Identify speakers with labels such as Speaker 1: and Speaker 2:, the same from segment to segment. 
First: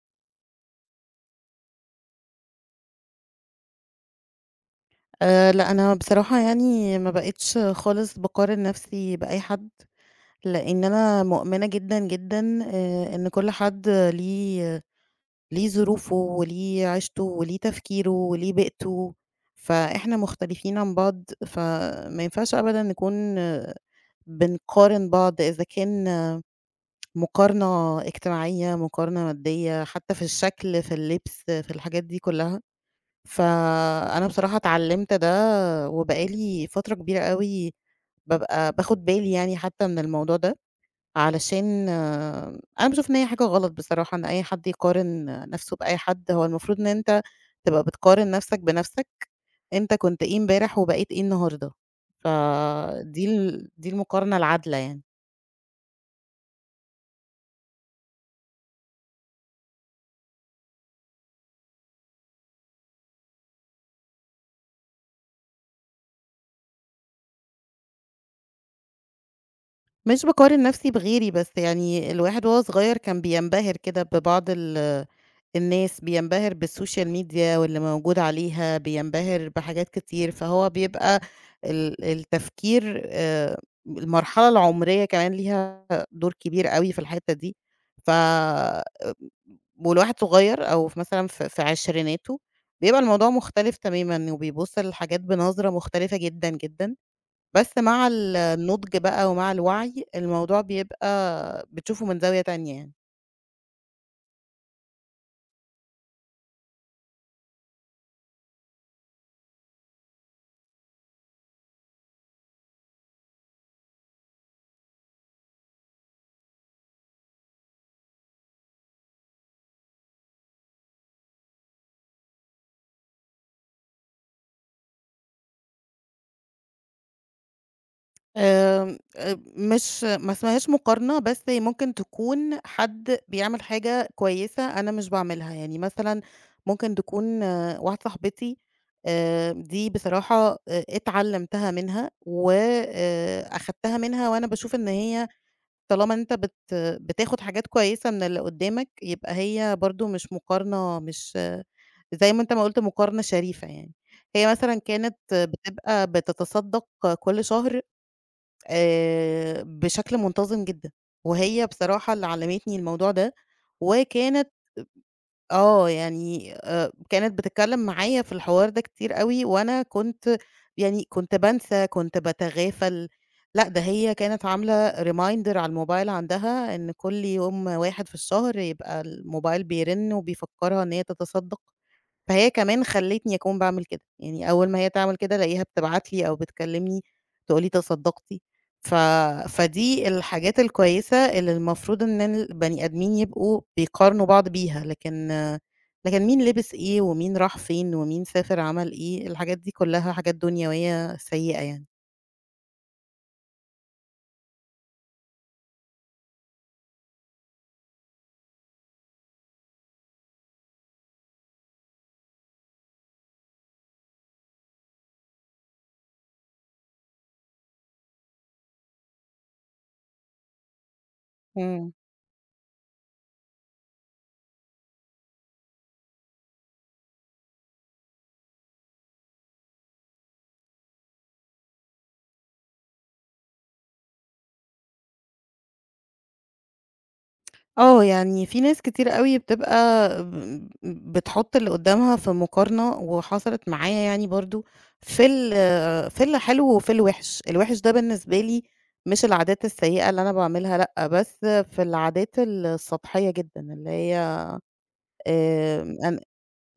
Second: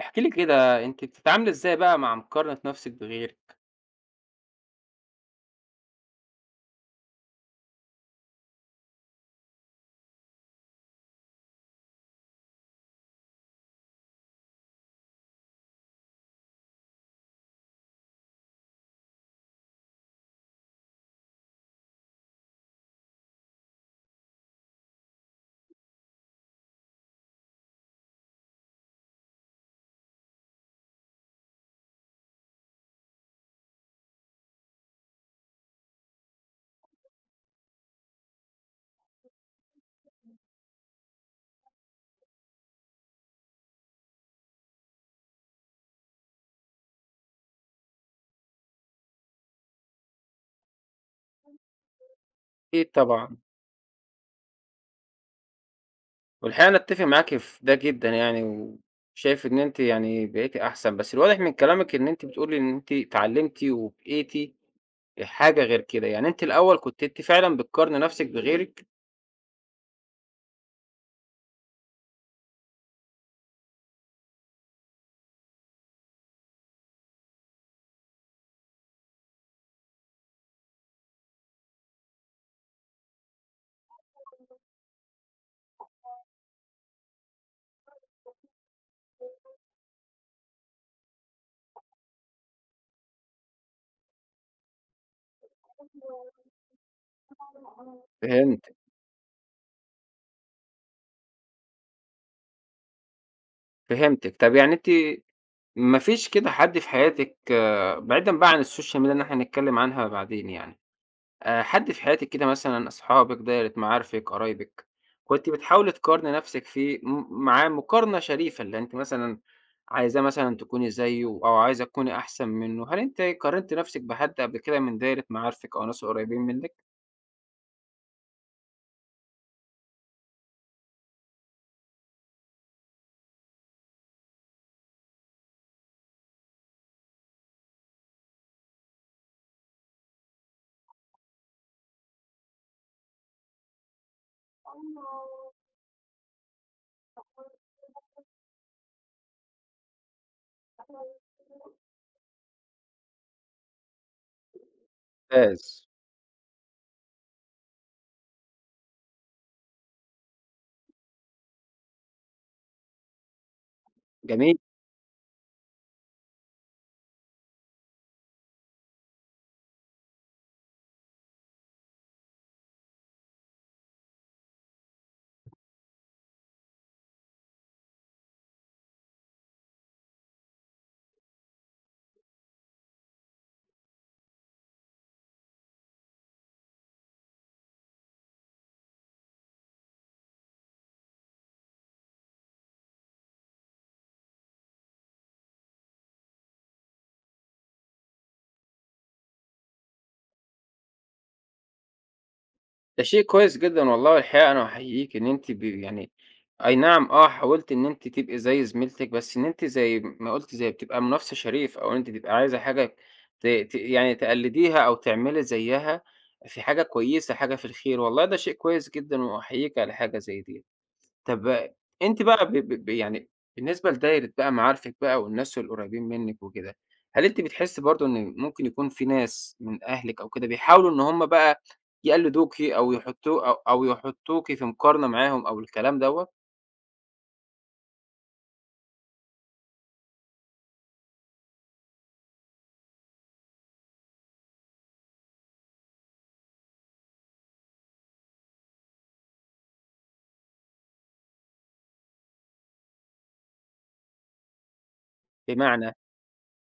Speaker 1: احكي لي كده أنتِ بتتعاملي إزاي بقى مع مقارنة نفسِك بغيرِك؟
Speaker 2: لأ، أنا بصراحة يعني ما بقيتش خالص باقارن نَفْسي بأي حد، لإن أنا مؤمنة جدًا، جدًا إن كل حد ليه ظروفه وليه عيشته وليه تفكيره وليه بيئته، فإحنا مختلفين عن بعض، فما ينفعش أبدًا نكون بنقارن بعض إذا كان مقارنة اجتماعية، مقارنة مادية، حتى في الشكل، في اللبس، في الحاجات دي كُلّها. فأنا بصراحة اتعلّمت ده، وبقى لي فترة كبيرة أوي بابقى باخد بالي يعني حتى من الموضوع ده، علشان أنا باشوف إن هي حاجة غلط بصراحة إن أي حد يقارن نَفْسه بأي حد، هو المفروض إن أنت تبقى بتقارن نَفْسك بنَفْسك، أنت كنت إيه امبارح وبقيت إيه النهارده،
Speaker 1: أكيد
Speaker 2: فدي
Speaker 1: طبعًا.
Speaker 2: ال دي المقارنة العادلة يعني.
Speaker 1: والحقيقة أنا أتفق معاكِ في ده جدًا يعني، وشايف إن أنتِ يعني بقيتِ أحسن، بس الواضح من كلامِك إن أنتِ بتقولي إن أنتِ اتعلمتِ وبقيتِ حاجة غير كده. يعني أنتِ الأول كنتِ أنتِ فعلًا بتقارني نفسِك بغيرِك؟
Speaker 2: مش باقارن نَفْسي بغيري، بس يعني الواحد وهو صغير كان بينبهر كده ببعض الناس، بينبهر بالسوشيال ميديا واللي موجود عليها، بينبهر بحاجات كتير، فهو بيبقى ال التفكير المرحلة العمرية كمان ليها دور كبير أوي في الحتّة دي، ف والواحد صغير أو في مثلًا في عشريناته، بيبقى الموضوع مختلف تمامًا وبيبُص للحاجات بنظرة مختلفة جدًا، جدًا، بس مع ال
Speaker 1: فهمتِك،
Speaker 2: النضج بقى ومع الوعي، الموضوع بيبقى بتشوفه من زاوية تانية يعني.
Speaker 1: فهمتِك. طب يعني أنتِ ما فيش كده حد في حياتِك آه، بعيدًا بقى عن السوشيال ميديا اللي إحنا هنتكلم عنها بعدين يعني. حد في حياتِك كده، مثلًا أصحابِك، دايرة معارفِك، قرايبِك، كنتِ بتحاولي تقارني نَفْسِك فيه معاه مقارنة شريفة، اللي أنتِ مثلًا عايزاه مثلًا تكوني زيّه أو عايزة تكوني أحسن منّه؟ هل أنتِ قارنتِ نَفْسِك بحد قبل كده من دايرة معارفِك أو ناس قريبين منِّك؟
Speaker 2: آمم، مش ما اسمهاش مقارنة، بس ممكن تكون حد بيعمل حاجة كويسة أنا مش باعملها، يعني مثلًا ممكن تكون واحدة صاحبتي دي بصراحة اتعلمتها منها و أخدتها منها وأنا باشوف إن هي طالما أنت بتاخد حاجات كويسة من اللي قدامك، يبقى هي برضه مش مقارنة مش آه، زي ما أنت ما قُلت مقارنة شريفة يعني. هي مثلًا كانت
Speaker 1: ممتاز.
Speaker 2: بتبقى بتتصدّق كل شهر بشكل منتظم جدًا، وهي بصراحة اللي علّمتني الموضوع ده، وكانت
Speaker 1: جميل.
Speaker 2: آه، يعني كانت بتتكلّم معايا في الحوار ده كتير أوي، وأنا كنت يعني كنت بانسى، كنت باتغافل، لأ ده هي كانت عاملة reminder على الموبايل عندها إن كل يوم 1 في الشهر يبقى الموبايل بيرن وبيفكّرها إن هي تتصدّق. فهي كمان خلّتني أكون باعمل كده، يعني أول ما هي تعمل كده ألاقيها بتبعت لي أو بتكلمني تقول لي تصدّقتِ، ف فدي الحاجات الكويسة اللي المفروض إن البني آدمين يبقوا بيقارنوا بعض بيها، لكن مين لبس إيه ومين راح فين ومين سافر عمل إيه، الحاجات دي كلّها حاجات دنيوية سيئة يعني.
Speaker 1: ده شيء كويس جدًا والله. الحقيقة أنا أحييكِ إن أنتِ يعني أي نعم آه، حاولتِ إن أنتِ تبقي زي زميلتِك، بس إن أنتِ زي ما قُلتِ زي بتبقى منافسة شريف، أو إن أنتِ تبقى عايزة حاجة ت ت يعني تقلديها أو تعملي زيها، في حاجة كويسة، حاجة في الخير. والله ده شيء كويس جدًا، وأحييكِ على حاجة زي دي. طب
Speaker 2: إمم.
Speaker 1: أنتِ بقى ب ب ب يعني بالنسبة لدايرة بقى معارفِك بقى والناس القريبين منِّك وكده، هل أنتِ بتحسّي برضه إن ممكن يكون في ناس من أهلِك أو كده بيحاولوا إن هم بقى يقلّدوكِ أو يحطّوكِ في مقارنة معاهم أو الكلام دوّة؟
Speaker 2: آه، يعني في ناس كتير أوي بتبقى ب بتحُط اللي قُدّامها في مقارنة، وحصلت معايا يعني برضه في ال في الحلو وفي الوِحِش، الوِحِش ده بالنسبة لي مش العادات السيئة اللي أنا باعملها لأ، بس في العادات السطحية جدًا، اللي هي
Speaker 1: بمعنى؟
Speaker 2: أن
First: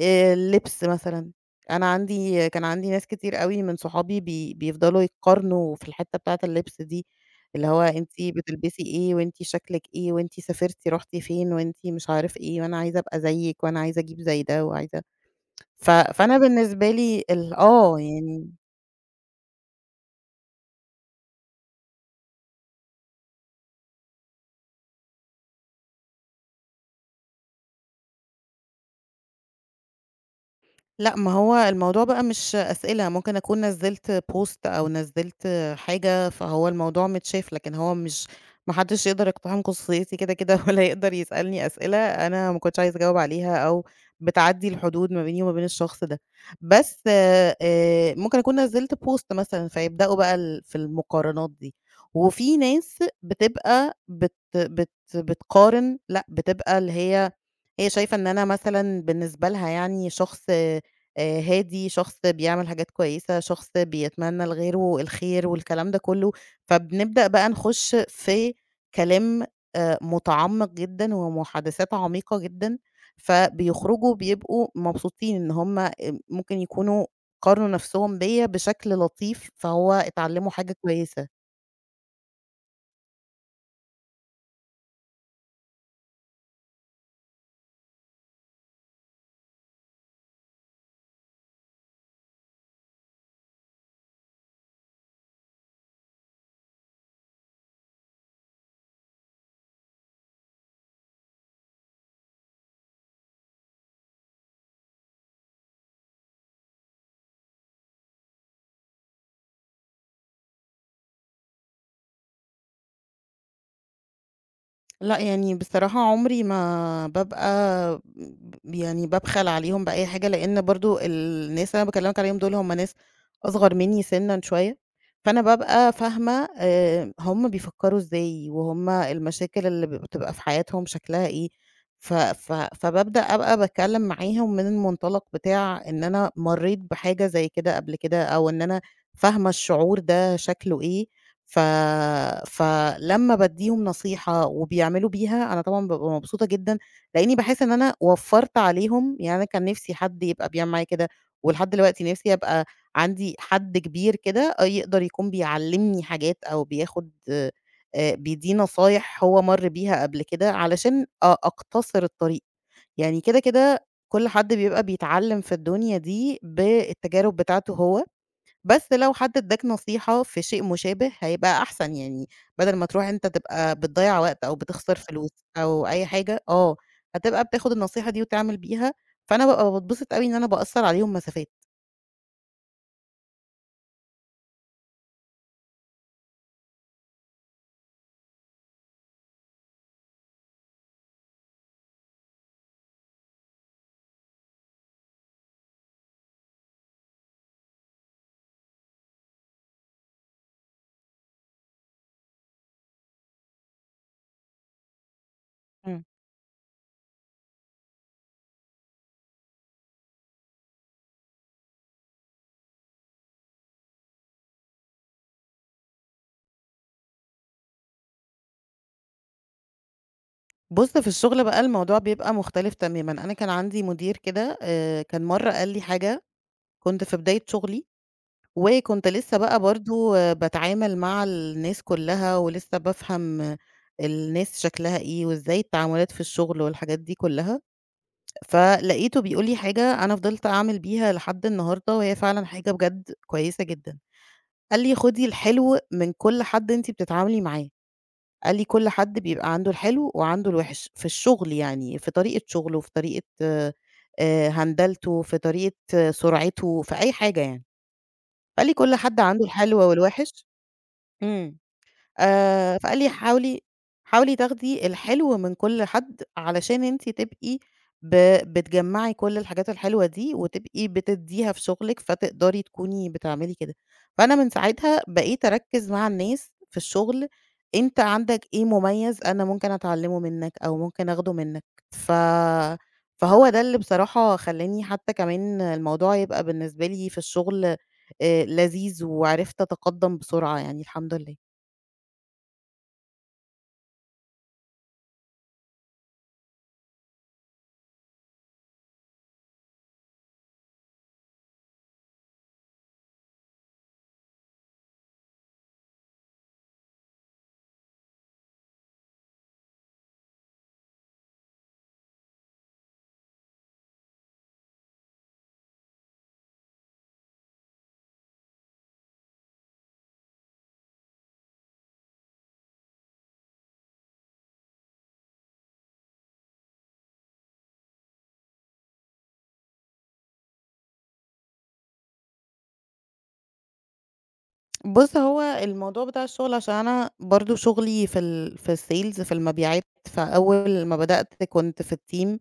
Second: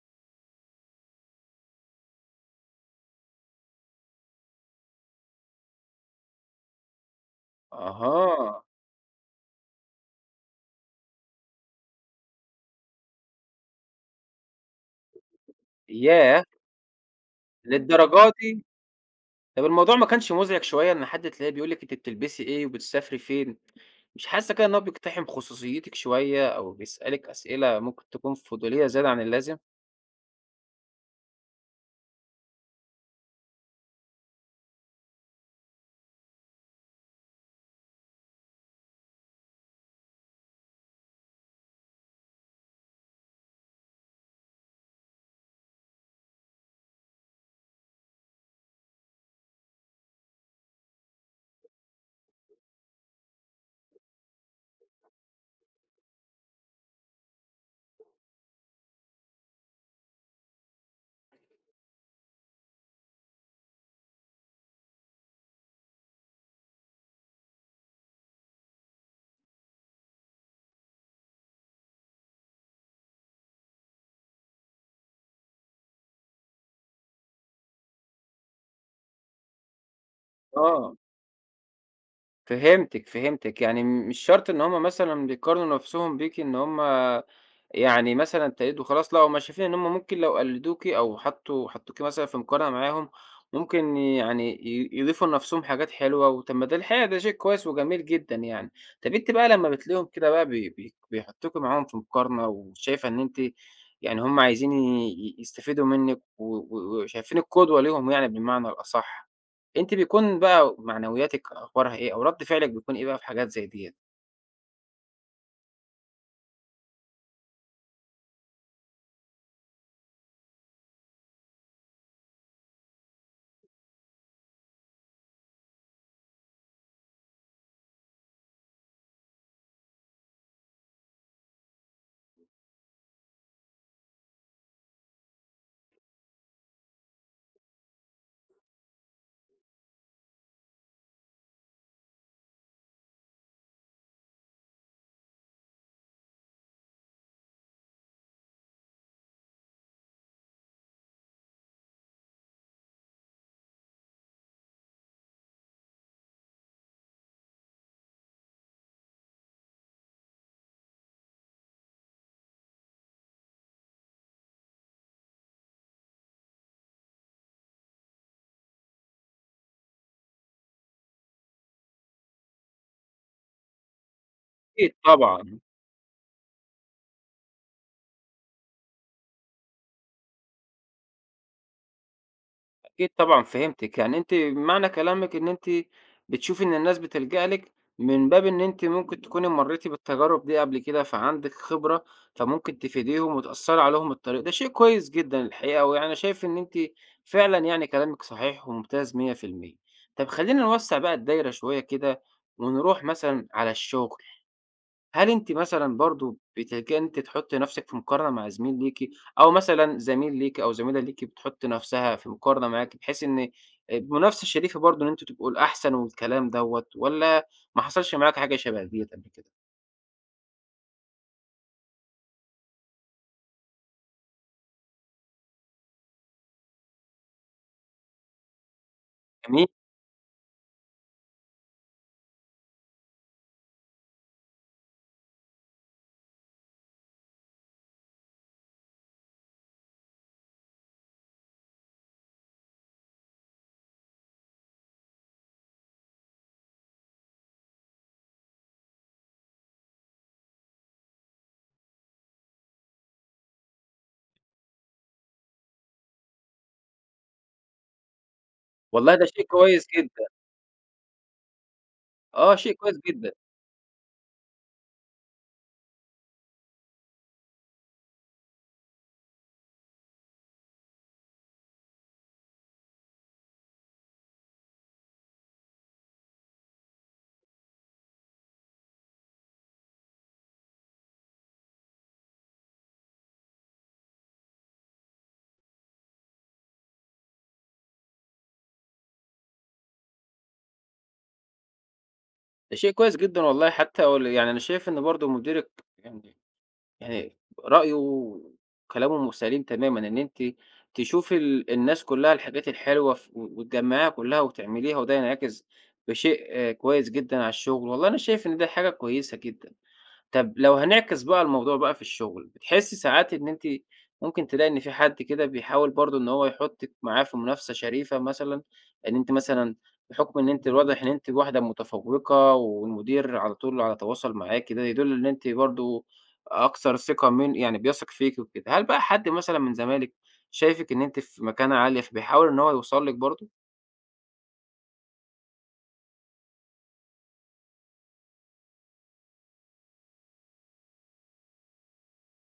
Speaker 2: اللبس مثلًا، أنا عندي كان عندي ناس كتير أوي من صحابي بيفضلوا يتقارنوا في الحتّة بتاعة اللبس دي، اللي هو أنتِ
Speaker 1: أها.
Speaker 2: بتلبسي إيه وأنتِ شكلِك إيه وأنتِ سافرتِ رُحتِ فين وأنتِ مش عارف إيه وأنا عايزة أبقى زيِّك وأنا عايزة أجيب زي ده وعايزة فأنا
Speaker 1: ياه!
Speaker 2: بالنسبة لي ال آه
Speaker 1: للدرجة
Speaker 2: يعني
Speaker 1: دي! طب الموضوع ما كانش مُزعج شوية، إن حد تلاقيه بيقول لِك أنتِ بتلبسي إيه وبتسافري فين؟ مش حاسّة كده إن هو بيقتحم خصوصيتِك شوية، أو بيسألِك أسئلة ممكن تكون فضولية زيادة عن اللازم؟
Speaker 2: لأ، ما هو الموضوع بقى مش أسئلة، ممكن أكون نزّلت post أو نزّلت حاجة، فهو الموضوع متشاف، لكن هو مش ما حدّش يقدر يقتحم خصوصيتي كده، كده ولا يقدر يسألني أسئلة أنا ما كنتش عايزة أجاوب عليها أو بتعدّي الحدود ما بيني وما بين الشخص ده. بس ممكن أكون نزّلت post مثلًا، فيبدأوا بقى في المقارنات دي. وفي ناس بتبقى بت بت بتقارن لأ، بتبقى اللي هي هي شايفة إن أنا مثلًا بالنسبة لها يعني شخص هادي، شخص بيعمل حاجات كويسة، شخص بيتمنى لغيره الخير والكلام ده كله، فبنبدأ بقى نخش في كلام متعمق جدًا ومحادثات عميقة جدًا، فبيخرجوا بيبقوا مبسوطين إن هُم ممكن يكونوا قارنوا نفسهم بيّا بشكل لطيف، فهو اتعلموا حاجة
Speaker 1: آه.
Speaker 2: كويسة.
Speaker 1: فهمتِك، فهمتِك. يعني مش شرط إن هُم مثلًا بيقارنوا نفسهم بيكِ إن هُم يعني مثلًا تقليد وخلاص. لأ، هُم شايفين إن هُم ممكن لو قلدوكِ أو حطّوكِ مثلًا في مقارنة معاهم، ممكن يعني يضيفوا لنفسهم حاجات حلوة. وطب ما ده الحقيقة ده شيء كويس وجميل جدًا يعني. طب أنتِ بقى لمّا بتلاقيهم كده بقى بي بي بيحطّوكِ معاهم في مقارنة، وشايفة إن أنتِ يعني هُم عايزين يستفيدوا منِّك، و وشايفينِك قدوة ليهم يعني بالمعنى الأصح، أنتِ بيكون بقى معنوياتِك أخبارها إيه، أو رد فعلِك بيكون إيه بقى في حاجات زي ديّة؟
Speaker 2: لأ، يعني بصراحة عمري ما بابقى يعني بابخل عليهم بأي حاجة، لإن برضه الناس اللي أنا باكلّمك عليهم دول هم ناس أصغر منّي سِنًّا شوية، فأنا بابقى فاهمة هم بيفكّروا إزاي، وهُم المشاكل اللي بتبقى في حياتهم شكلها إيه، ف ف فبابدأ أبقى باتكلّم معاهم من المنطلق بتاع إن أنا مرّيت بحاجة زي كده قبل كده، أو إن أنا فاهمة الشعور ده شكله إيه، ف فلمّا بادّيهم نصيحة وبيعملوا بيها، أنا طبعًا بابقى مبسوطة جدًا، لإنّي باحس إن أنا وفّرت عليهم، يعني أنا كان نِفْسي حد يبقى بيعمل معايا كده، ولحد دلوقتي نِفْسي أبقى عندي حد كبير كده آه يقدر يكون بيعلّمني حاجات أو بياخُد بيدّيني نصايح هو مَر بيها قبل كده علشان أقتصر الطريق. يعني كده، كده كل حد بيبقى بيتعلّم في الدنيا دي بالتجارب بتاعته هو. بس لو حد ادّاك نصيحة في شيء مشابه هيبقى أحسن، يعني بدل ما تروح أنت تبقى بتضيّع وقت أو
Speaker 1: أكيد
Speaker 2: بتخسر فلوس
Speaker 1: طبعًا.
Speaker 2: أو أي حاجة، هتبقى بتاخد النصيحة دي وتعمل بيها، فأنا بابقى باتبسط أوي إن أنا باقصّر عليهم مسافات.
Speaker 1: أكيد طبعًا، فهمتِك. يعني أنتِ معنى كلامِك إن أنتِ بتشوفي إن الناس بتلجأ لِك من باب إن أنتِ ممكن تكوني مريتِ بالتجارب دي قبل كده، فعندِك خبرة، فممكن تفيديهم وتأثّري عليهم الطريق. ده شيء كويس جدًا الحقيقة، ويعني شايف إن أنتِ فعلًا يعني كلامِك صحيح وممتاز 100%. طب خلّينا نوسّع بقى الدايرة شوية كده، ونروح مثلًا على الشغل. هل أنتِ مثلًا
Speaker 2: إمم.
Speaker 1: برضه بتلجئي إن أنتِ تحطّي نَفْسِك في مقارنة مع زميل ليكِ، أو مثلًا زميل ليكِ أو زميلة ليكِ بتحُط نَفْسها في مقارنة معاكِ، بحيث إن المنافسة الشريفة برضه إن أنتم تبقوا الأحسن والكلام دوّة، والّا ما حصلش معاكِ حاجة شبه ديّة قبل كده؟
Speaker 2: بُص في الشغل بقى الموضوع بيبقى مختلف تمامًا، أنا كان عندي مدير كده، كان مرّة قال لي حاجة كنت في بداية شغلي، وكنت لسه بقى
Speaker 1: جميل.
Speaker 2: برضه باتعامل مع الناس كلّها ولسه بافهم الناس شكلها إيه، وإزاي التعاملات في الشغل والحاجات دي كلّها. فلقيته بيقول لي حاجة أنا فضلت أعمل بيها لحد النهارده، وهي فعلًا حاجة بجد كويسة جدًا. قال لي: "خُدي الحلو من كل حد أنتِ بتتعاملي معاه." قال لي: "كل حد بيبقى عنده الحلو وعنده الوِحِش." في الشغل يعني، في طريقة شغله، في طريقة هندلته، في طريقة سرعته، في أي حاجة يعني. فقال لي: "كل
Speaker 1: والله
Speaker 2: حد
Speaker 1: ده
Speaker 2: عنده
Speaker 1: شيء
Speaker 2: الحلو
Speaker 1: كويس جدًا.
Speaker 2: والوِحِش." إمم.
Speaker 1: آه، شيء
Speaker 2: فقال
Speaker 1: كويس
Speaker 2: لي:
Speaker 1: جدًا.
Speaker 2: "حاولي تاخدي الحلو من كل حد، علشان أنتِ تبقي ب بتجمّعي كل الحاجات الحلوة دي، وتبقي بتدّيها في شغلِك، فتقدري تكوني بتعملي كده." فأنا من ساعتها بقيت أركّز مع الناس في الشغل، أنت عندك إيه مميز أنا ممكن أتعلّمه منّك، أو ممكن آخده منّك. ف فهو ده اللي بصراحة خلّاني حتى كمان الموضوع يبقى بالنسبة لي في الشغل، لذيذ، وعرفت أتقدّم بسرعة يعني الحمد لله.
Speaker 1: ده شيء كويس جدًا والله، حتى يعني أنا شايف إن برضه مديرِك يعني يعني رأيه وكلامه سليم تمامًا، إن أنتِ تشوفي الناس كلّها الحاجات الحلوة وتجمّعيها كلّها وتعمليها، وده ينعكس بشيء آه، كويس جدًا على الشغل. والله أنا شايف إن ده حاجة كويسة جدًا. طب لو هنعكس بقى الموضوع بقى في الشغل، بتحسّي ساعات إن أنتِ ممكن تلاقي إن في حد كده بيحاول برضه إن هو يحطِّك معاه في منافسة شريفة مثلًا، إن أنتِ مثلًا بحُكم إن أنتِ الواضح إن أنتِ واحدة متفوّقة والمدير على طول على تواصل معاكِ، ده يدُل إن أنتِ برضه أكثر ثقة من يعني بيثق فيكِ وكده، هل بقى حد مثلًا من زمايلِك شايفِك إن أنتِ في مكانة عالية، فبيحاول إن هو يوصل لِك برضه؟
Speaker 2: بُص، هو الموضوع بتاع الشغل عشان أنا برضه شغلي في الsales في المبيعات، فأول ما بدأت كنت في الteam،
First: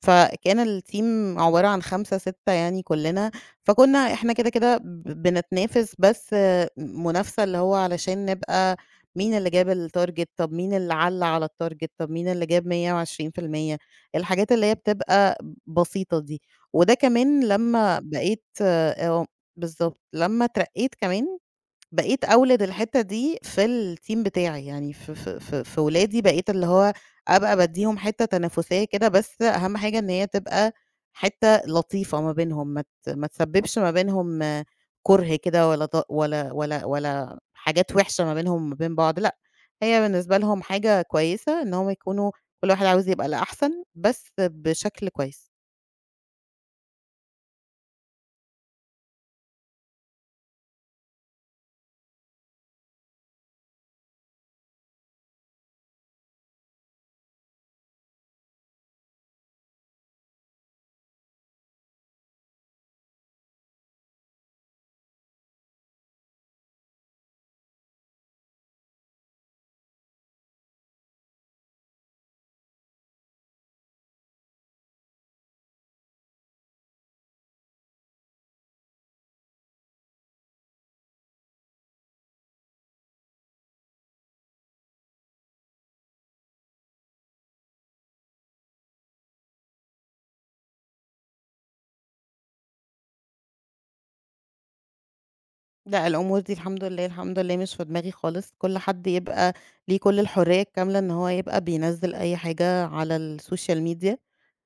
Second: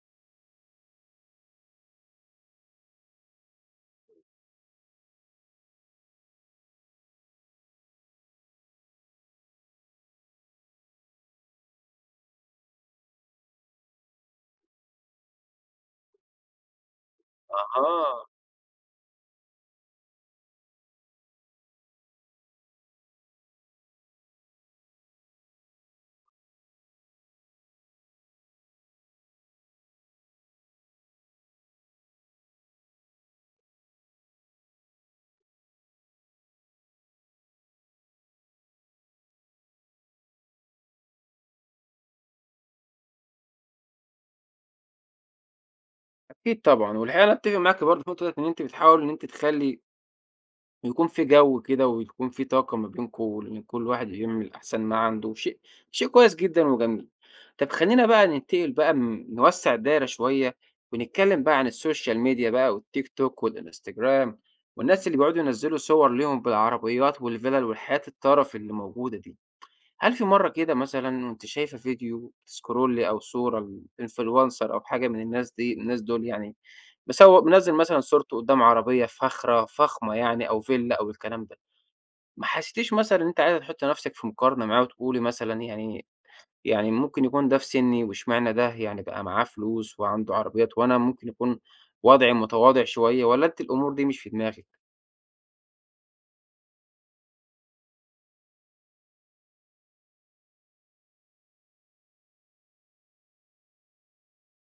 Speaker 2: فكان الteam عبارة عن 5، 6 يعني كُلّنا، فكنا إحنا كده، كده بنتنافس بس منافسة اللي هو علشان نبقى مين اللي جاب الtarget، طب مين اللي عَلّى على الtarget، طب مين اللي جاب 120%، الحاجات اللي هي بتبقى بسيطة دي. وده كمان لمّا
Speaker 1: أها.
Speaker 2: بقيت، بالضبط، لمّا اترقيت كمان بقيت أولِد الحتّة دي في الteam بتاعي، يعني في ولادي بقيت اللي هو أبقى بادّيهم حتّة تنافسية كده، بس أهم حاجة إن هي تبقى حتّة لطيفة ما بينهم، ما تسبّبش ما بينهم كُره كده ولا ط ولا ولا ولا حاجات وِحشة ما بينهم وما بين بعض، لأ، هي بالنسبة لهم حاجة كويسة إن هم يكونوا كل واحد عاوز يبقى الأحسن، بس بشكل كويس.
Speaker 1: أكيد طبعًا. والحقيقة أنا أتّفق معاكِ برضه في النقطة ديّة، إن أنتِ بتحاولي إن أنتِ تخلّي يكون في جو كده ويكون في طاقة ما بينكم، لإن كل واحد يعمل أحسن ما عنده. شيء كويس جدًا وجميل. طب خلّينا بقى ننتقل بقى، نوسّع الدايرة شوية، ونتكلم بقى عن السوشيال ميديا بقى والتيك توك والإنستجرام، والناس اللي بيقعدوا ينزّلوا صور ليهم بالعربيات والفِلَل والحياة الترف اللي موجودة دي. هل في مرّة كده مثلًا وأنتِ شايفة فيديو بتسكرولي أو صورة لinfluencer أو حاجة من الناس دول يعني، مسو منزّل مثلًا صورته قدّام عربية فاخرة فخمة يعني أو فيلا أو الكلام ده، ما حسيتيش مثلًا إن أنتِ عايزة تحطّي نَفْسِك في مقارنة معاه وتقولي مثلًا يعني، يعني ممكن يكون ده في سِنّي واشمعنى ده يعني بقى معاه فلوس وعنده عربيات وأنا ممكن يكون وضعي متواضع شوية، والّا أنتِ الأمور دي مش في دماغِك؟
Speaker 2: لأ، الأمور دي الحمد لله، الحمد لله مش في دماغي خالص، كل حد يبقى ليه كل الحرية الكاملة إن هو يبقى بينزّل أي حاجة على السوشيال ميديا،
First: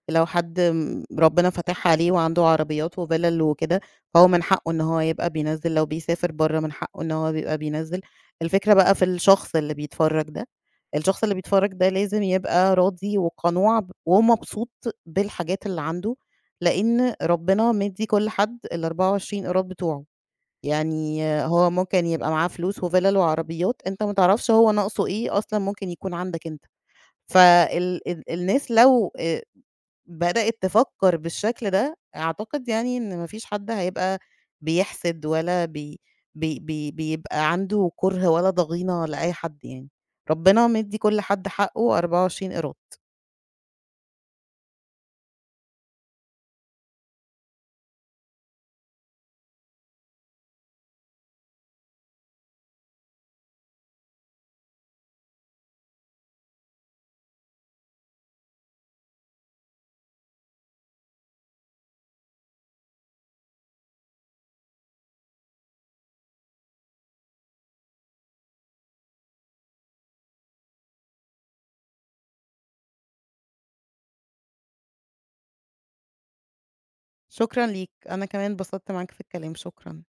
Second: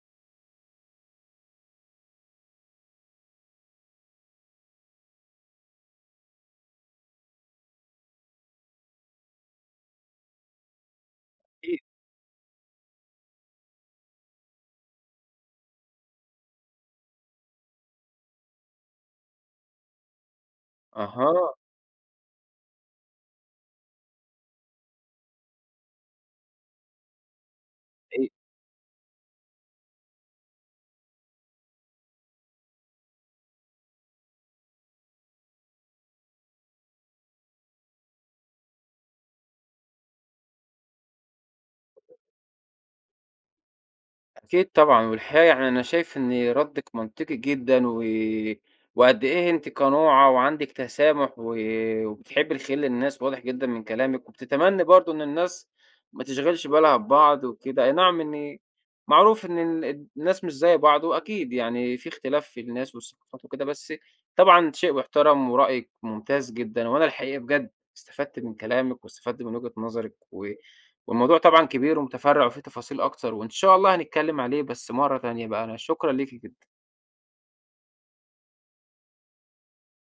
Speaker 2: لو حد ربنا فاتحها عليه وعنده عربيات وفِلَل وكده، فهو من حقّه إن هو يبقى بينزّل، لو بيسافر برّه من حقّه إن هو بيبقى بينزّل، الفكرة بقى في الشخص اللي بيتفرّج ده، الشخص اللي بيتفرّج
Speaker 1: أكيد.
Speaker 2: ده لازم يبقى راضي وقنوع ومبسوط بالحاجات اللي عنده، لإن ربنا مدّي كل حد ال24 قيراط بتوعه. يعني
Speaker 1: أها.
Speaker 2: هو ممكن يبقى معاه فلوس وفِلَل وعربيات، أنت ما تعرفش هو ناقصه إيه أصلًا ممكن يكون عندك أنت، فال الناس لو بدأت تفكّر بالشكل ده، أعتقد يعني إن ما فيش حد هيبقى بيحسد ولا بي بي بي بيبقى عنده كُره ولا ضغينة لأي حد يعني، ربنا مدّي كل حد حقّه 24 قيراط.
Speaker 1: أكيد طبعًا. والحقيقة يعني أنا شايف إن ردِّك منطقي جدًا، وقد إيه أنتِ قنوعة وعندِك تسامح، وبتحبّي الخير للناس واضح جدًا من كلامِك، وبتتمنّي برضه إن الناس ما تشغِلش بالها ببعض وكده. أي نعم، إن معروف إن الناس مش زي بعض، وأكيد يعني في اختلاف في الناس والثقافات وكده، بس طبعًا شيء يُحترم ورأيِك ممتاز جدًا. وأنا الحقيقة بجد استفدت من كلامِك واستفدت من وجهة نظرِك، والموضوع طبعًا كبير ومتفرّع وفيه تفاصيل أكتر، وإن شاء الله هنتكلّم عليه بس مرّة تانية بقى. أنا شكرًا ليكِ جدًا.
Speaker 2: شكرًا ليك، أنا كمان اتبسطت معاك في الكلام، شكرًا.